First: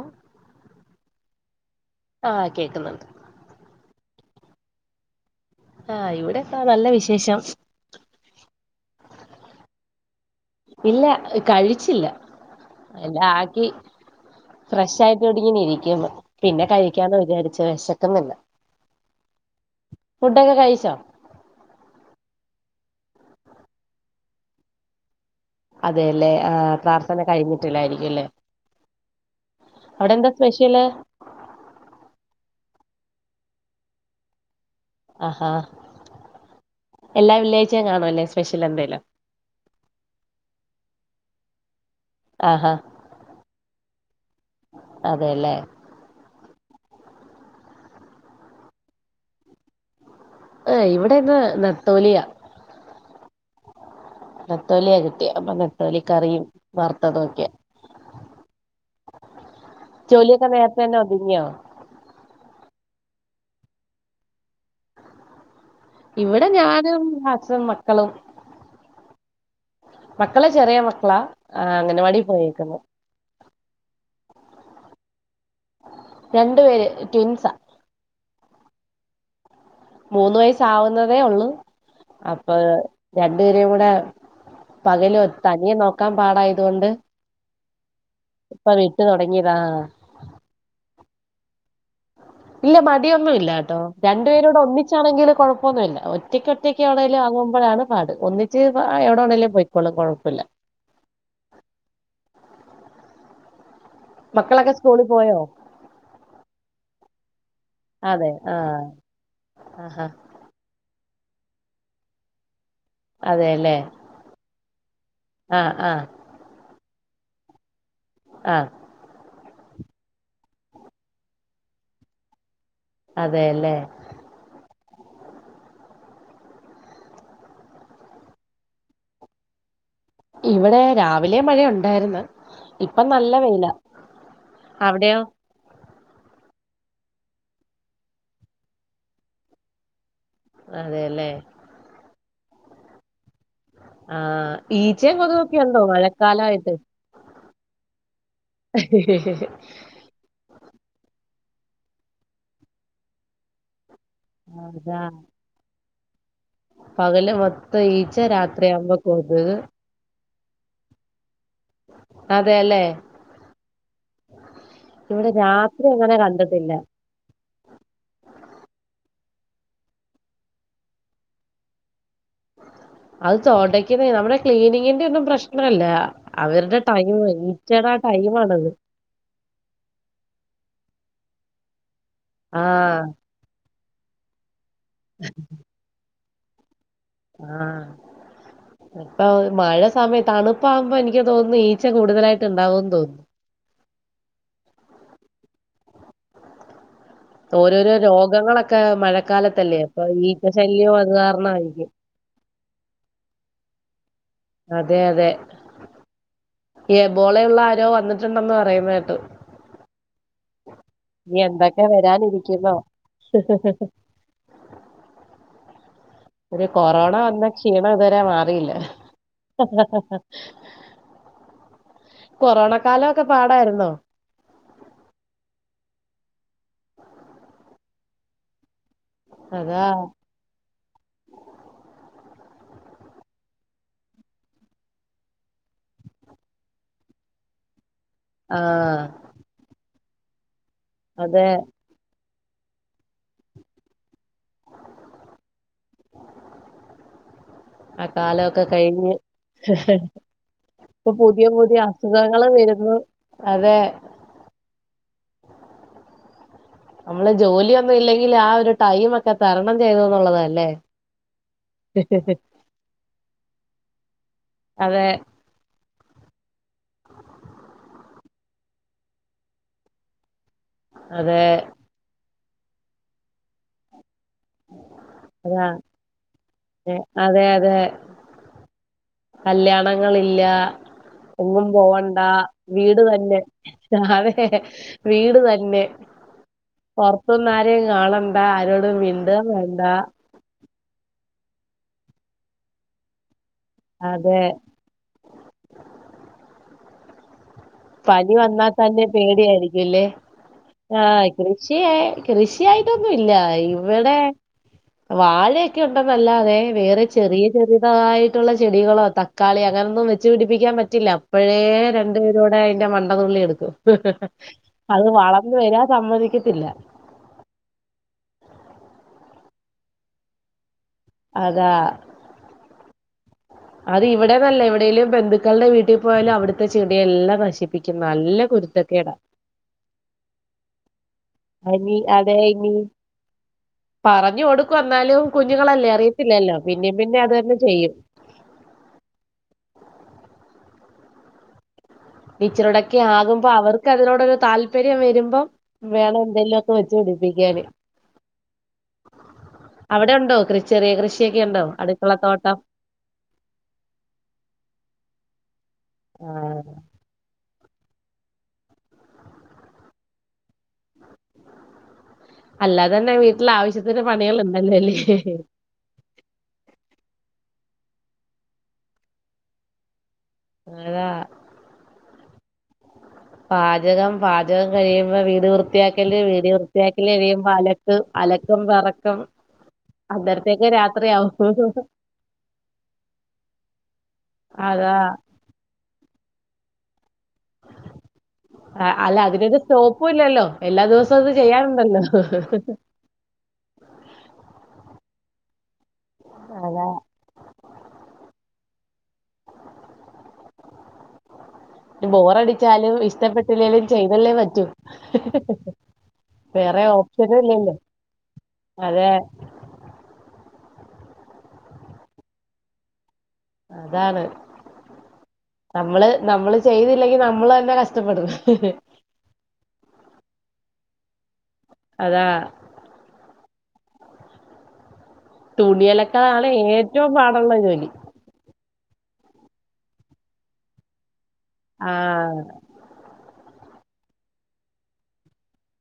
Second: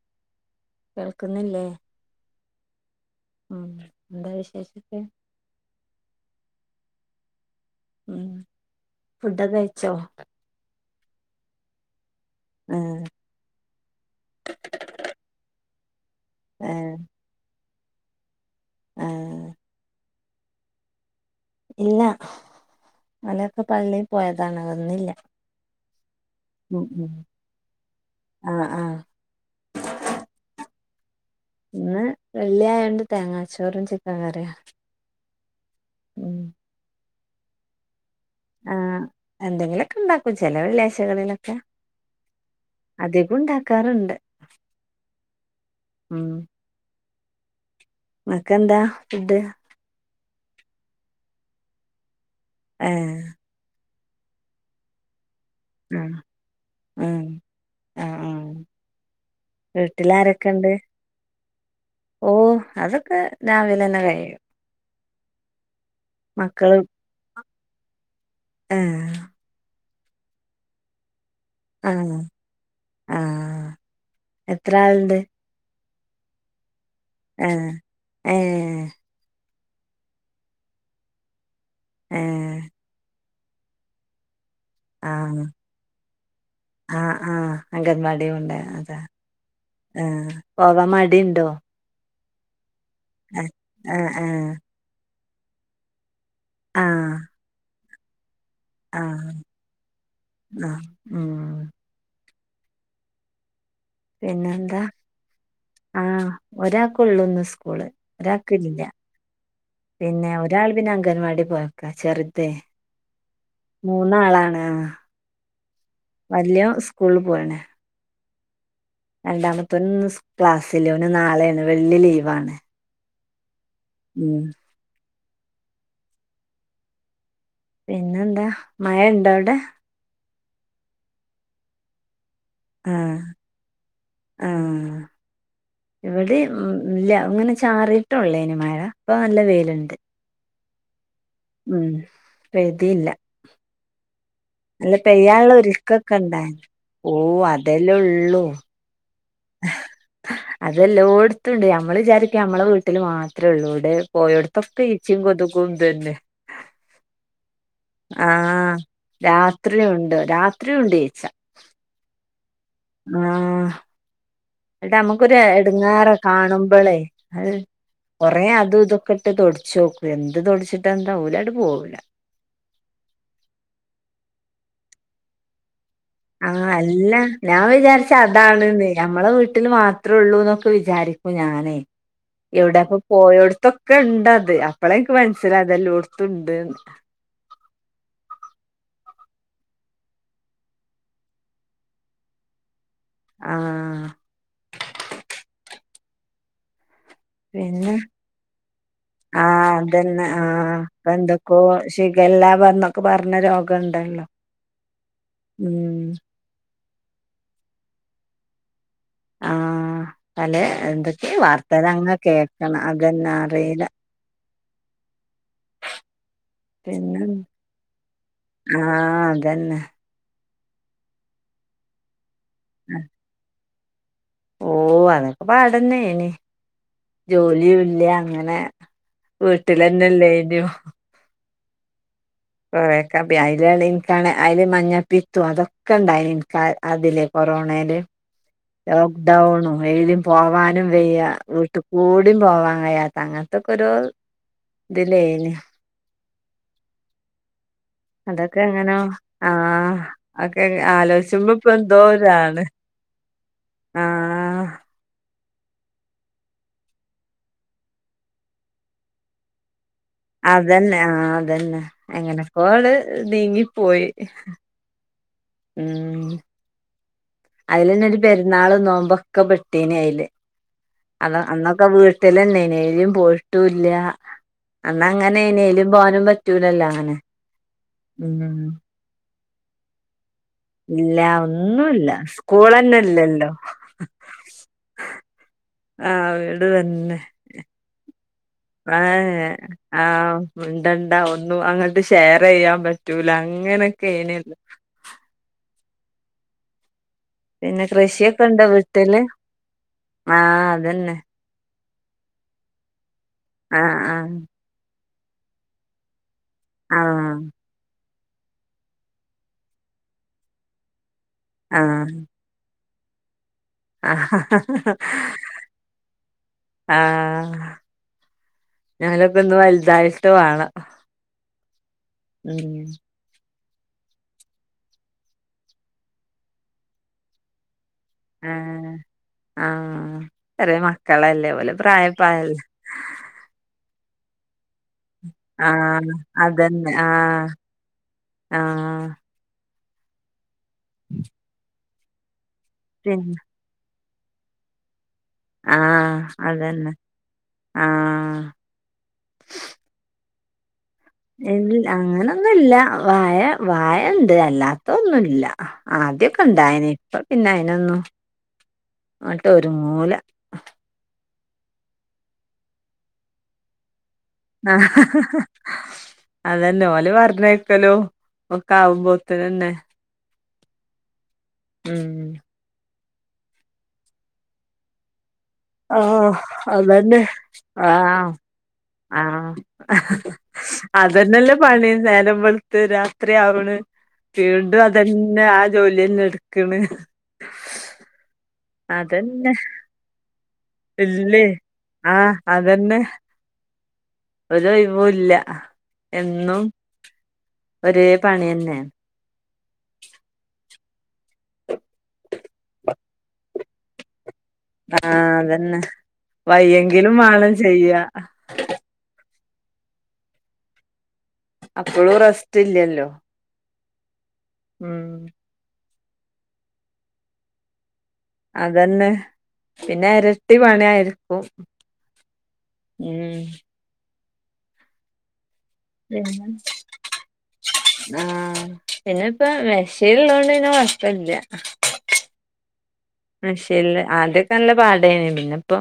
ഓഹ് കേൾക്ക്ന്നില്ലേ ആഹ്‌ കേക്ക്ന്ന്ണ്ട് ഉം എന്താ വിശേഷിച്ച് ആഹ് ഇവിടെന്താ നല്ല വിശേഷം ഉം ഫുഡൊക്കെ കയ്ച്ചോ ഇല്ല കഴിച്ചില്ല ഉം എല്ലാ ആക്കി ഫ്രഷായിട്ടിവിടിങ്ങെനെ ഇരിക്ക്യുന്നു പിന്നെ ഏഹ് കഴിക്കാന്ന് വിചാരിച്ച് വെശെക്ക്ന്ന്ല്ല ആഹ്‌ ഫുഡൊക്കെ കഴിച്ചോ ഇല്ല ഇവലൊക്കെ പള്ളീ പോയതാണ് വന്നില്ല അതേല്ലേ ആഹ്‌ ഉം ഉം പ്രാർത്ഥന കഴിഞ്ഞിട്ടില്ലായിരിക്ക്യും അല്ലേ ആഹ് ആഹ് അവിടെ എന്താ സ്പെഷ്യെല് ഇന്ന് വെള്ള്യായോണ്ട് തേങ്ങാച്ചോറും ചിക്കൻ കറിയും ആഹാ ഉം എല്ലാ വെള്ള്യാഴ്ചേം കാണു അല്ലേ സ്പെഷ്യെലെന്തേലും എന്തെങ്കിലൊക്കെണ്ടാക്കും ചെലെ വെള്ള്യായ്ചകളിലൊക്കെ ആഹാ അധികും ണ്ടാക്കാറ്ണ്ട് അതേല്ലേ ഉം ങ്ങെക്കന്താ ഫുഡ് ഏഹ് ഇവിടെ ഇന്ന് നത്തോലിയാ ഏഹ് നെത്തോലിയ കിട്ട്യേ അപ്പം ങ്ങ ഉം ഉം ആഹ് ആഹ് ജോലിയൊക്കെ വീട്ടിലാരൊക്കെണ്ട് നേരത്തെ തന്നെ ഒതുങ്ങിയോ ഓഹ്‌ അതൊക്കെ രാവിലെന്നെ കഴിയും ഇവ്ടെ മക്കള് ഞാനും ഹസ്സും മക്കളും ഏഹ്‌ മക്കള് ചെറിയ മക്കളാ ആഹ് അംഗനവാടി പോയേക്ക്ന്ന് ആഹ്‌ എത്ര ആൾണ്ട് രണ്ട് പേര് ട്വിൻസാ ആഹ്‌ ഏഹ്‌ മൂന്ന് വയസ ആാവുന്നതേ ഉള്ളു അപ്പൊ ഏഹ് രണ്ടുപേരേ കൂടെ പകൽ തനിയെ നോക്കാൻ പാടായതുകൊണ്ട് ആഹ്‌ അങ്കൻവാടിയും ഉണ്ട് ഇപ്പൊ അതെ വിട്ടു തുടങ്ങിയതാ ആഹ്‌ പോവാൻ മടി ഉണ്ടോ ഇല്ല മടൊന്നുമല്ല കേട്ടോ ആഹ് രണ്ടു ആഹ് പേരൂടെ ഒന്നിച്ചാണെങ്കില് കൊഴപ്പൊന്നുമില്ല ഒറ്റയ്ക്ക് ഒറ്റ ഒക്ക ആഹ് എവിയേലും വാങ്ങുമ്പോഴാണ് പാട് ഒന്നിച് ആഹ് എവിടെണെങ്കലും പോയിക്കോളും കുഴപ്പമില്ല ആഹ് ഉം മക്കളൊക്കെ സ്കൂളിൽ പോയോ ആഹ്‌ ഒരാൾക്കള്ളൂന്ന് സ്കൂള് ഒരാക്ക ഇല്ല ആഹ്ഹ് പിന്നെ ഒരാൾ പിന്നെ അംഗൻവാടി പോയക്ക ചെറുതെ അതെല്ലേ മൂന്നാളാണ് ആഹ്‌ ആ ആ വലിയൊന് സ്കൂളിൽ പോയണേ ആഹ്‌ രണ്ടാമത്തെ ഓൻ ഇൻ ക്ലാസ്സില് ഇല്ല നാളെയാണ് വെള്ളി ലീവാണ് അതെല്ലേ ഉം പിന്നെന്താ മഴ ഇണ്ടോ അവിടെ ഇവിടെ രാവിലെ മഴയ ഉണ്ടായിന്ന് ഇപ്പൊ ആഹ് നല്ല വെയില അവിടെയോ ഇവിടെല്ല അങ്ങനെ ചാറിട്ടള്ളതിന് മര അപ്പൊ നല്ല വെലുണ്ട് അതെല്ലേ ഉം വേദിയില്ല ആഹ് നല്ല ഈച്ചയും പെയ്യാനുള്ള കൊതുകൊക്കെ ഉണ്ടോ ഒക്കൊക്കെ ഉണ്ടായി മഴക്കാലമായിട്ട് ഓ അതെലേള്ളൂ അതെല്ലോോടുത്തണ്ട് ഞമ്മൾ വിചാരിക്ക നഞമ്മളെ വീട്ടിൽ മാത്രമേ ഉള്ളൂ ഇടെ പോഓ എവിടുത്തപ്പ അതാ ച്ചിങ്ങ ദക്കം തന്നെ പകല് മൊത്തം ഈച്ച ആഹ് രാത്രിയാകുമ്പോ കൊതുക് രാത്രി ഉണ്ട് രാത്രിുണ്ട് ചേച്ച അതെല്ലേ ആഹ് എന്നട്ട് ഇവിടെ നമ്മുക്കൊരു രാത്രി അങ്ങനെ എടുങ്ങാറാ കണ്ടിട്ടില്ല കാണുമ്പോളേ അത കൊറേ അതും ഇതൊക്കെ ഇട്ട് തൊടച്ച് നോക്കും എന്ത് തൊടിച്ചിട്ട എന്താവലായിട്ട് പോവില്ല അത് തോടയ്ക്കുന്ന നമ്മുടെ ക്ലീനിങ്ങിന്റെ ഒന്നും പ്രശ്നല്ല ആഹ് അല്ല ഞാൻ വിചാരിച്ച അതാണ് ടൈമാണത് ന്ന് ഞമ്മളെ വീട്ടിൽ മാത്രമേ ഉള്ളൂ എന്നൊക്കെ വിചാരിക്കൂ ഞാനേ ഇവിടെക്ക ആഹ് പോയടത്തൊ ഒക്കെ ഉണ്ട് അത് അപ്പോള എനിക്ക് മനസ്സിലായി അതെല്ലാം കൊടുത്തണ്ട് ആഹ് അപ്പൊ മഴ സമയം തണുപ്പകുമ്പോ എനിക്ക് തോന്നുന്നു ഈച്ച കൂടുതലായിട്ട് ഉണ്ടാവോന്ന് തോന്നുന്നു ആഹ് ഓരോരോ പിന്നെ രോഗങ്ങളൊക്കെ ആഹ് മഴക്കാലത്തല്ലേ അപ്പൊ അതന്നെ ഈച്ച ആഹ് ശല്യവും അത് എന്തക്കോ കാരണായിരിക്കും എല്ലാം പറന്നൊക്കെ പറഞ്ഞ രോഗം ഉണ്ടല്ലോ അതെ അതെ ബോളെയുള്ള ആരോ വന്നിട്ടുണ്ടെന്ന് പറയുന്നത കേട്ട് ആഹ് പല എന്തൊക്കെ ഇനി വാർത്തൽ എന്തൊക്കെ അങ്ങ് വരാനിരിക്കുന്നോ കേക്കണം അതന്നെ അറിയില്ല ഒരു കൊറോണ പിന്നെ വന്ന ക്ഷീണം ഇതുവരെ മാറില്ല ആഹ് അതന്നെ കൊറോണ കാലമൊക്കെ പാടായിരുന്നോ? ഓഹ് അതൊക്കെ പാടന്നനി ജോലിയല്ല അങ്ങനെ അതാ വീട്ടിലന്നെല്ല നയോ കൊറെേക്ക അല ഇ കാ അല് മഞ്ഞപ്പിത്തും അതൊക്കെ ഉണ്ടായി അതില് കൊറോണയില് ആഹ് ലോക്ക്ഡൗണും എഴുതും പോവാനും വയ്യ അതെ വീട്ട കൂടും പോവാൻ കഴിയാത്ത അങ്ങനത്തൊക്കെ ഒരു ഇതിലന് അഹ് അതൊക്കെ കാലൊക്കെ എങ്ങനെ കഴിഞ്ഞ് ആഹ് ഒക്കെ ഇപ്പ പുതിയ ആലോചിച്ചുമ്പോ ഇപ്പൊ പുതിയ അസുഖങ്ങൾ എന്തോരാണ് വരുന്നു അതെ. ആഹ് നമ്മൾ ജോലിയൊന്നും ഇല്ലെങ്കിൽ ആ ഒരു ടൈം ഒക്കെ തരണം ചെയ്തന്നുള്ളതല്ലേ ഇപ്പോഅവളൾ നീങ്ങി പോയി. അതെ. ഉ [inaudible] അതിലന്നെ ഒരു പെരുന്നാള് നോമ്പൊക്കെ പെട്ടീന് അതില് അതെ അഹ് അന്നൊക്കെ വീട്ട ല എനേലും പോയിട്ടുംല്ല. അ ന്ന അങ്ങനെ എ അതാ യി ലും പോവാനും പറ്റു ചൂലല്ല അങ്ങനെ അതെ അതെ ഉം. കല്യാണങ്ങളില്ല. ഇല്ല എങ്ങും ഒന്നുല്ല പോകണ്ട സ്കൂളന്നെ വീട് തന്നെ ഇല്ലല്ലോ ആതെ വീട് തന്നെ ആഹ് വീട് തന്നെ പൊറത്തുഒന്നും ആരേ കാണണ്ടാ, ആരോടും മിണ്ട വേണ്ടാ. മി ണ്ടണ്ട ഒന്നും അങ്ങട്ട് ഷെയർ ചെയ്യാൻ പറ്റൂല, അങ്ങനൊക്കെ എന്. അതെ പിന്നെ പനി കൃഷിയൊക്കെ വന്നാ ഉണ്ടോ തന്നെ വീട്ടില് പേടിയായിരിക്കുംല്ലേ ആഹ് ആ അതന്നെ കൃഷിയ കൃഷിയായിട്ടൊന്നും ഇല്ല ആഹ് ഇവിടെ ആഹ് വാഴയൊക്കെ ഉണ്ടെന്നല്ലാതെ വേറെ ചെറിയ ആഹ് ചെറിയതായ ചെടികളോ തക്കാളി അങ്ങനോന്നും വെച്ച് പിടിപ്പിക്കാൻ പറ്റില്ല അപ്പോഴേ രണ്ട് ആഹ് കൂടെ ന്റെ മണ്ടനുള്ളി എടുക്കും ഹ് ഹ് ഹാ ആഹ് അത് വളർന്ന് വെരാൻ സമ്മതിക്കത്തില്ല. ആ. ഞാനൊക്കെ ഒന്ന് വൽതായിട്ട് വാണം. അതാ.. [inaudible] അത് ഇവിടെന്നല്ല എവിടെലും ബന്ധുക്കളുടെ വീട്ടിൽ പോയാലും അവിടുത്തെ ചെടിയെല്ലാം നശിപ്പി നൽ [unintelligible] ആ ആ ചെറിയ മക്കളല്ലേ, ഓലെ അനി പ്രായപ അ അതെ ത് ല്ലെ. ഇനി പറഞ്ഞു കൊടുക്കു അന്നാലും കുഞ്ഞുങ്ങളല്ലേ ആഹ്. അറിയത്തില്ലല്ലോ പിന്നേും പിന്നെ അത് തന്നെ ചെയ്യും. ആ. ടീച്ചറോടൊക്കെ പിന്നെ ആകുമ്പോ അവർക്ക് അതിനോടൊരു താല്പര്യം വെരുമ്പം ആഹ്. വേണം ന്തെലു ഒക്കെ അതന്നെ. വെച്ചു പിടിപ്പിക്കാന്. ആഹ്. അവിടെ ഉണ്ടോ കൃ ചെറിയ കൃഷി? എത് അങ്ങനൊന്നുല്ല വാഴ വാഴ ണ്ട് അ ല്ലാത്ത ഒന്നുല്ല. ആദ്യാ ക്കെ ആഹ് ണ്ടായിനി ഇപ്പ പിന്നെ അയിനൊന്നു ആട്ട് ഒരുങ്ങൂല. അല്ലാതെന്നെ വീട്ടിൽ ആവശ്യത്തിന് പണികൾഉണ്ട് ആ ഹ് ഹ് ഹ് ഹ് അതെന്നെ ഓല് പറഞ്ഞേക്കലൂ ഒക്കാവുമ്പോത്ത്നെ ന്നെ [inaudible] ഉം.. പാചകം പാചകം കഴിയുമ്പോ വീട് വൃ ർ ത്തിക്കല് ആഹ്. വീട് വൃത്തിയാക്കല്, അതന്നെ. [unintelligible] അലക്ക് ആഹ്. അലക്കം വറക്കം ആഹ്. അതന്നെല്ലേ പണി നേരമ്പെൾത്ത് രാത്രി ആവ്ണ്. വീണ്ടും അതാ അതെന്നെ ആ ജോലിന്നെ എട്ക്ണ്. [inaudible] ആ അല്ല അതന്നെ അതിനൊരു സ്റ്റോപ്പു ഇല്ലല്ലോ. എല്ലാ ദിവസവും ത് ഇല്ലേ ചെയ്യാറുണ്ടല്ലോ ഹ് ആഹ് ഹ് ഹ്. ഒരു ഒയ് വുല്ല എന്നും അതാ ഒരേ പണി ന്നെണ്. ബോറടിച്ചാലും ഇഷ്ടപ്പെട്ടില്ലെലും ചെയ്തല്ലേ പറ്റു. ആ അതെന്നെ വയ്യെങ്കിലും ഓപ്ഷനും മാണം ഇല്ലല്ലോ. ചെയ്യ. അതെ. അപ്പളു റസ്റ്റ് ഇല്ലല്ലോ. അതാണ്. ഉം നമ്മള് നമ്മള് ചെയ്തില്ലെങ്കി നമ്മള് തന്നെ കഷ്ടപ്പെട അതെന്നെ പിന്നെ എരട്ടി പണി ആരിക്കും അതാ മ് തുണിയലക്കാലാണ് ഏറ്റവും പാടുള്ള ജോലി. ആഹ് പിന്നെ ഇപ്പ മെഷീള്ളോണ്ട്ന്നെ കൊഴപ്പല്ല. ആഹ് മെഷീല് ആദ്യൊക്കെ നല്ല പാടായ്നി പിന്നെ ഇപ്പൊ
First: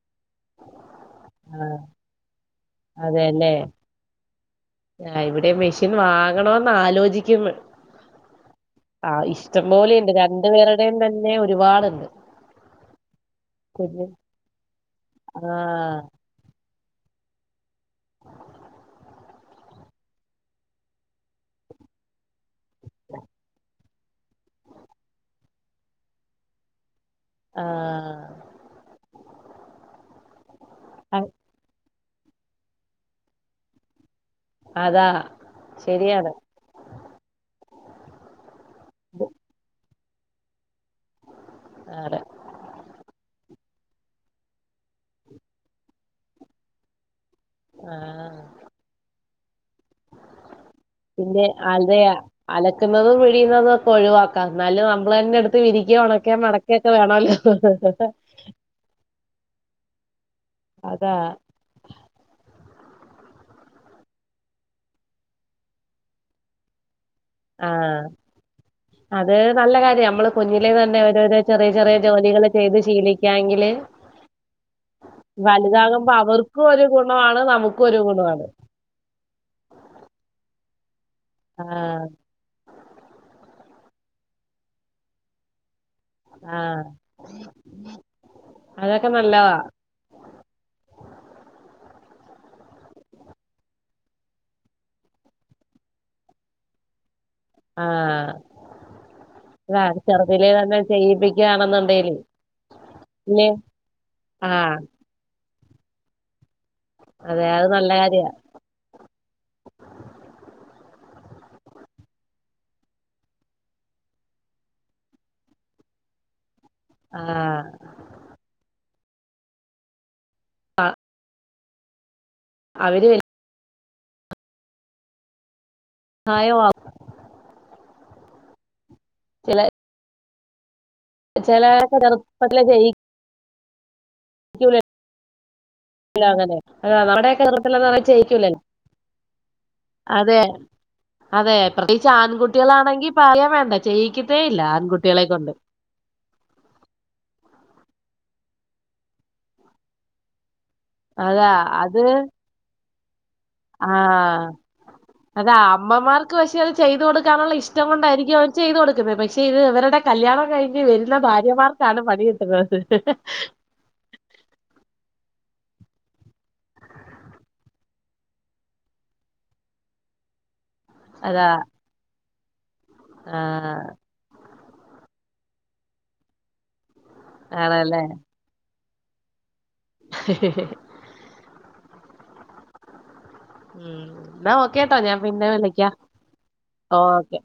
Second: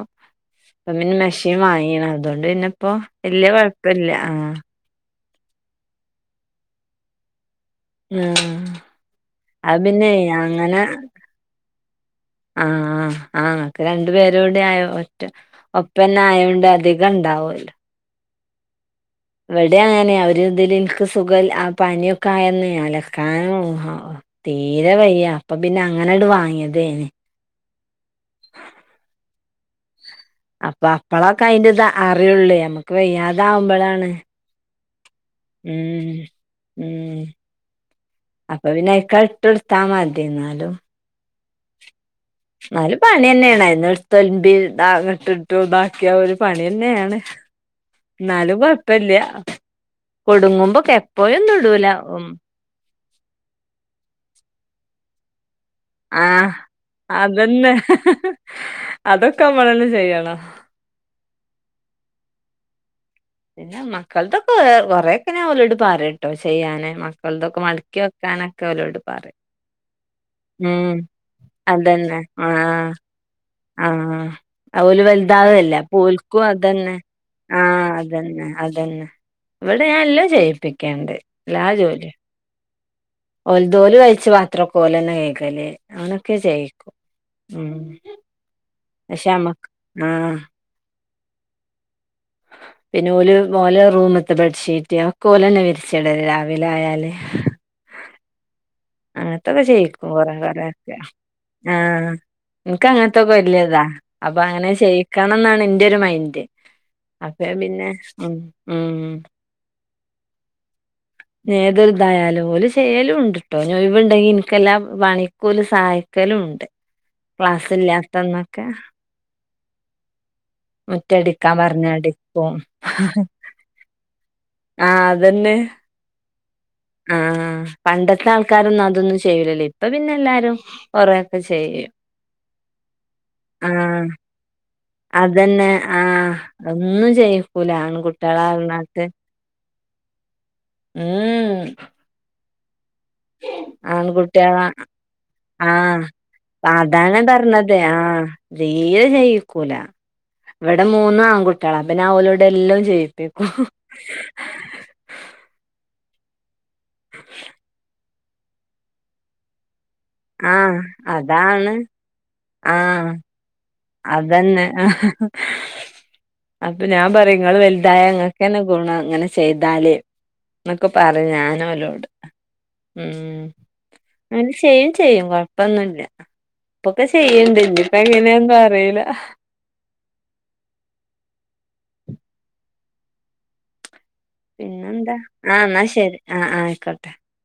പിന്നെ മെഷി ആഹ് [unintelligible] അതുകൊണ്ട് തന്നെ ഇപ്പോ വല്യ കൊഴപ്പില്ല ആഹ് ആ ഇവിടെ മെഷീൻ വാങ്ങണോന്ന് ആലോചിക്കുന്ന്. ആഹ് ആ അത് ഇഷ്ടംപോലെണ്ട് പിന്നെ രണ്ടു അങ്ങനെ പേരുടെയും തന്നെ ഒരുപാട്ണ്ട്. ആഹ് ആഹ് രണ്ട് പേരൂടി ആയ ഒറ്റ ആഹ് ഒപ്പന്നെ ആയോണ്ട് അധി രണ്ടാവൊല്ലോ ഇവടെ അങ്ങനെ അവര് ഇതില് ഇൻക്ക് സുഖം ആ പനിയൊക്കെ ആയെന്നെ അലക്കാനും ആ തീരെ വയ്യ അപ്പൊപ്പിന്നെ അങ്ങനെ ഇങ്ങ്ട് വാങ്ങി എന്തിയ്യാനെ ആഹ് അപ്പൊ അപ്പളൊക്കെ അയിന്റിത് അറിയുള്ളേ നമ്മക്ക് വയ്യാതാവുമ്പൊഴാണ് അതാ ഉം ശരിയാണ് ഉം അപ്പൊ പിന്നെ ഇക്കാ ഇട്ടുടുത്താ മതി തി എന്നാലും ആഹ് അങ്ങ്ട് എന്നാലും പണിയന്നെയാണ് [unintelligible] ഇിട്ടിട്ട് ഇതാക്കിയ ഒരു പണിയന്നെയാണ് ആഹ് എന്നാലും കൊഴപ്പില്ല കൊടുങ്ങുമ്പോക്കെ പിന്നെ എപ്പോഴും ഇടൂല അതെ ഉം അലക്കുന്നതും പിഴിയുന്നതും ഒക്ക ഒഴിവാക്കാം എന്നാലും നമ്മളന്നെ എടുത്ത് വിരി ആഹ് അതന്നെ അതൊക്ക നമ്മളന്നെ ചെയ്യണം അതാ പിന്നെ മക്കൾത്തൊക്ക കൊറേക്ക ഞാൻ അവരോട് പറയുട്ടോ ചെയ്യാന് മക് [unintelligible] മട്ക്കി ആഹ് വെക്കാനൊക്ക അവരോട് അത് പറയും നല്ല കാര്യാം നമ്മള് കുഞ്ഞിലെ ഉം തന്നെ ഓരോരോ ചെറിയ ചെറിയ അതന്നെ ജോലികള് ചെയ്ത് ആഹ് ശീലിക്കാങ്കില് ആഹ് ഓല് വലുതാവല്ലേ അപ്പൊ വലുതാകുമ്പോ ഓൽക്കും അവർക്കും ഒരു അതന്നെ ഗുണവാണ് നമുക്കും ആഹ് ഒരു ഗുണവാണ് അതന്നെ ഇവിടെ ഞാൻ എല്ലാം ചെയ്യിപ്പിക്കിണ്ട് എല്ലാ ആഹ് ജോലിയും ഓല് ദോല് കഴിച്ച പാത്രക്കെ ഓലന്നെ കഴകു അല്ലേ അവനൊക്കെ ആഹ് ചെയ്യും ഉം അതൊക്കെ പക്ഷെ നല്ലതാ നമ്മക്ക് ആഹ് പിന്നെ ഓല് ഓലെ റൂമത്തെ ബെഡ്ഷീറ്റ് ഒക്ക ഓലന്നെ വിരിച്ചിടല് രാവിലെ ആയാല് ആഹ് അങ്ങനത്തൊക്കെ ഇതാ ചെയ്യിക്കും കൊറെ ചെറുതിലേ തന്നെ ചെയ്യിപ്പിക്ക ആണെന്നൊണ്ടേല് എൻക്ക് അങ്ങനത്തൊക്ക വലിയ ഇതാ അപ്പൊ അങ്ങനെ ആഹ് ചെയ്യിക്കണംന്നാണ് എന്റൊരു മൈൻഡ് അതെ [unintelligible] അത് പിന്നെ നല്ല കാര്യ ഉം ഉം ഉം ഏത് ഇതായാലും ഓല് ചെയ്യലുംണ്ട്ട്ടോ [unintelligible] ഇണ്ടെങ്കി നിക്കെല്ലാം പണിക്കൂലും സഹായിക് ക്കലും ഉണ്ട് ആഹ് ക്ലാസ്സില്ലാത്തന്നൊക്കെ മുറ്റടിക്കാൻ പറഞ്ഞാ അടിക്കും അവര് വലിയ ആഹ് അതന്നെ ആയോ വാ ആഹ് ആഹ് പണ്ടത്തെ ആൾക്കാരൊന്നും അതൊന്നും ചെയ്യൂലല്ലോ ഇപ്പ പിന്നെ എല്ലാരും കൊറെയൊക്കെ ചെയ്യും ചെലവരൊക്ക ചെറുപ്പത്തിലേ ചെയ്യി ആഹ് അതന്നെ ആഹ് ഒന്നും നമ്മുടെയൊക്കെ ചെയ്യിക്കൂല ചെറുപ്പത്തിലെന്ന് ആണ് പറഞ്ഞാ ചെയ്യിക്കൂലല്ലോ കുട്ടികളാണെന്നട്ട് അതെ മ് അതേ പ്രത്യേകിച്ച് ആൺകുട്ടികളാണെങ്കി പറയേം വേണ്ട ചെയ്യിക്കത്തേ ആൺകുട്ടികള ഇല്ല ആൺകുട്ടികളെ കൊണ്ട് ആഹ് അതാ ഞാൻ പറഞ്ഞത് ആഹ് തീരെ ചെയ്യിക്കൂല ഇവടെ മൂന്ന് അതാ ആൺകുട്ടികളാ അപ്പ അത് പിന്നെ അവലോട എല്ലോം ചെയ്യിപ്പി ആഹ് അത് അമ്മമാർക്ക് പക്ഷെ അത് ചെയ്ത് കൊടുക്കാനുള്ള ഇഷ്ടം കൊണ്ടായിരിക്കും അവര് ചെയ്ത് കൊടുക്കുന്നത് പക്ഷെ ഇത് ഇവരുടെ കല്യാണം ആഹ് കഴിഞ്ഞ് വരുന്ന അതാണ് ഭാര്യമാർക്കാണ് പണി കിട്ടുന്നത് ആഹ് അതന്നെ ആഹ് അപ്പൊ ഞാൻ പറയും ഇങ്ങള് വലുതായ ഇങ്ങക്കന്നെ ഗുണം അങ്ങനെ ചെയ്താല് ന്നൊക്ക പറയും അതാ ഞാനവലോട് ഉം ആഹ് അങ്നെ ചെയ്യേം ചെയ്യും കൊഴപ്പൊന്നുല്ല ഇപ്പൊക്കെ ചെയ്യണ്ട് ഇനിയിപ്പ ആണല്ലേ എങ്ങനേന്നും അറിയില [inaudible] ഉം ന്നാ ഓക്കെട്ടോ പിന്നെന്താ ഞാൻ പിന്നെ ആ എന്നാ വിളിക്ക ശരി ആ ആ ഓ ആയിക്കോട്ടെ ഓക്കെ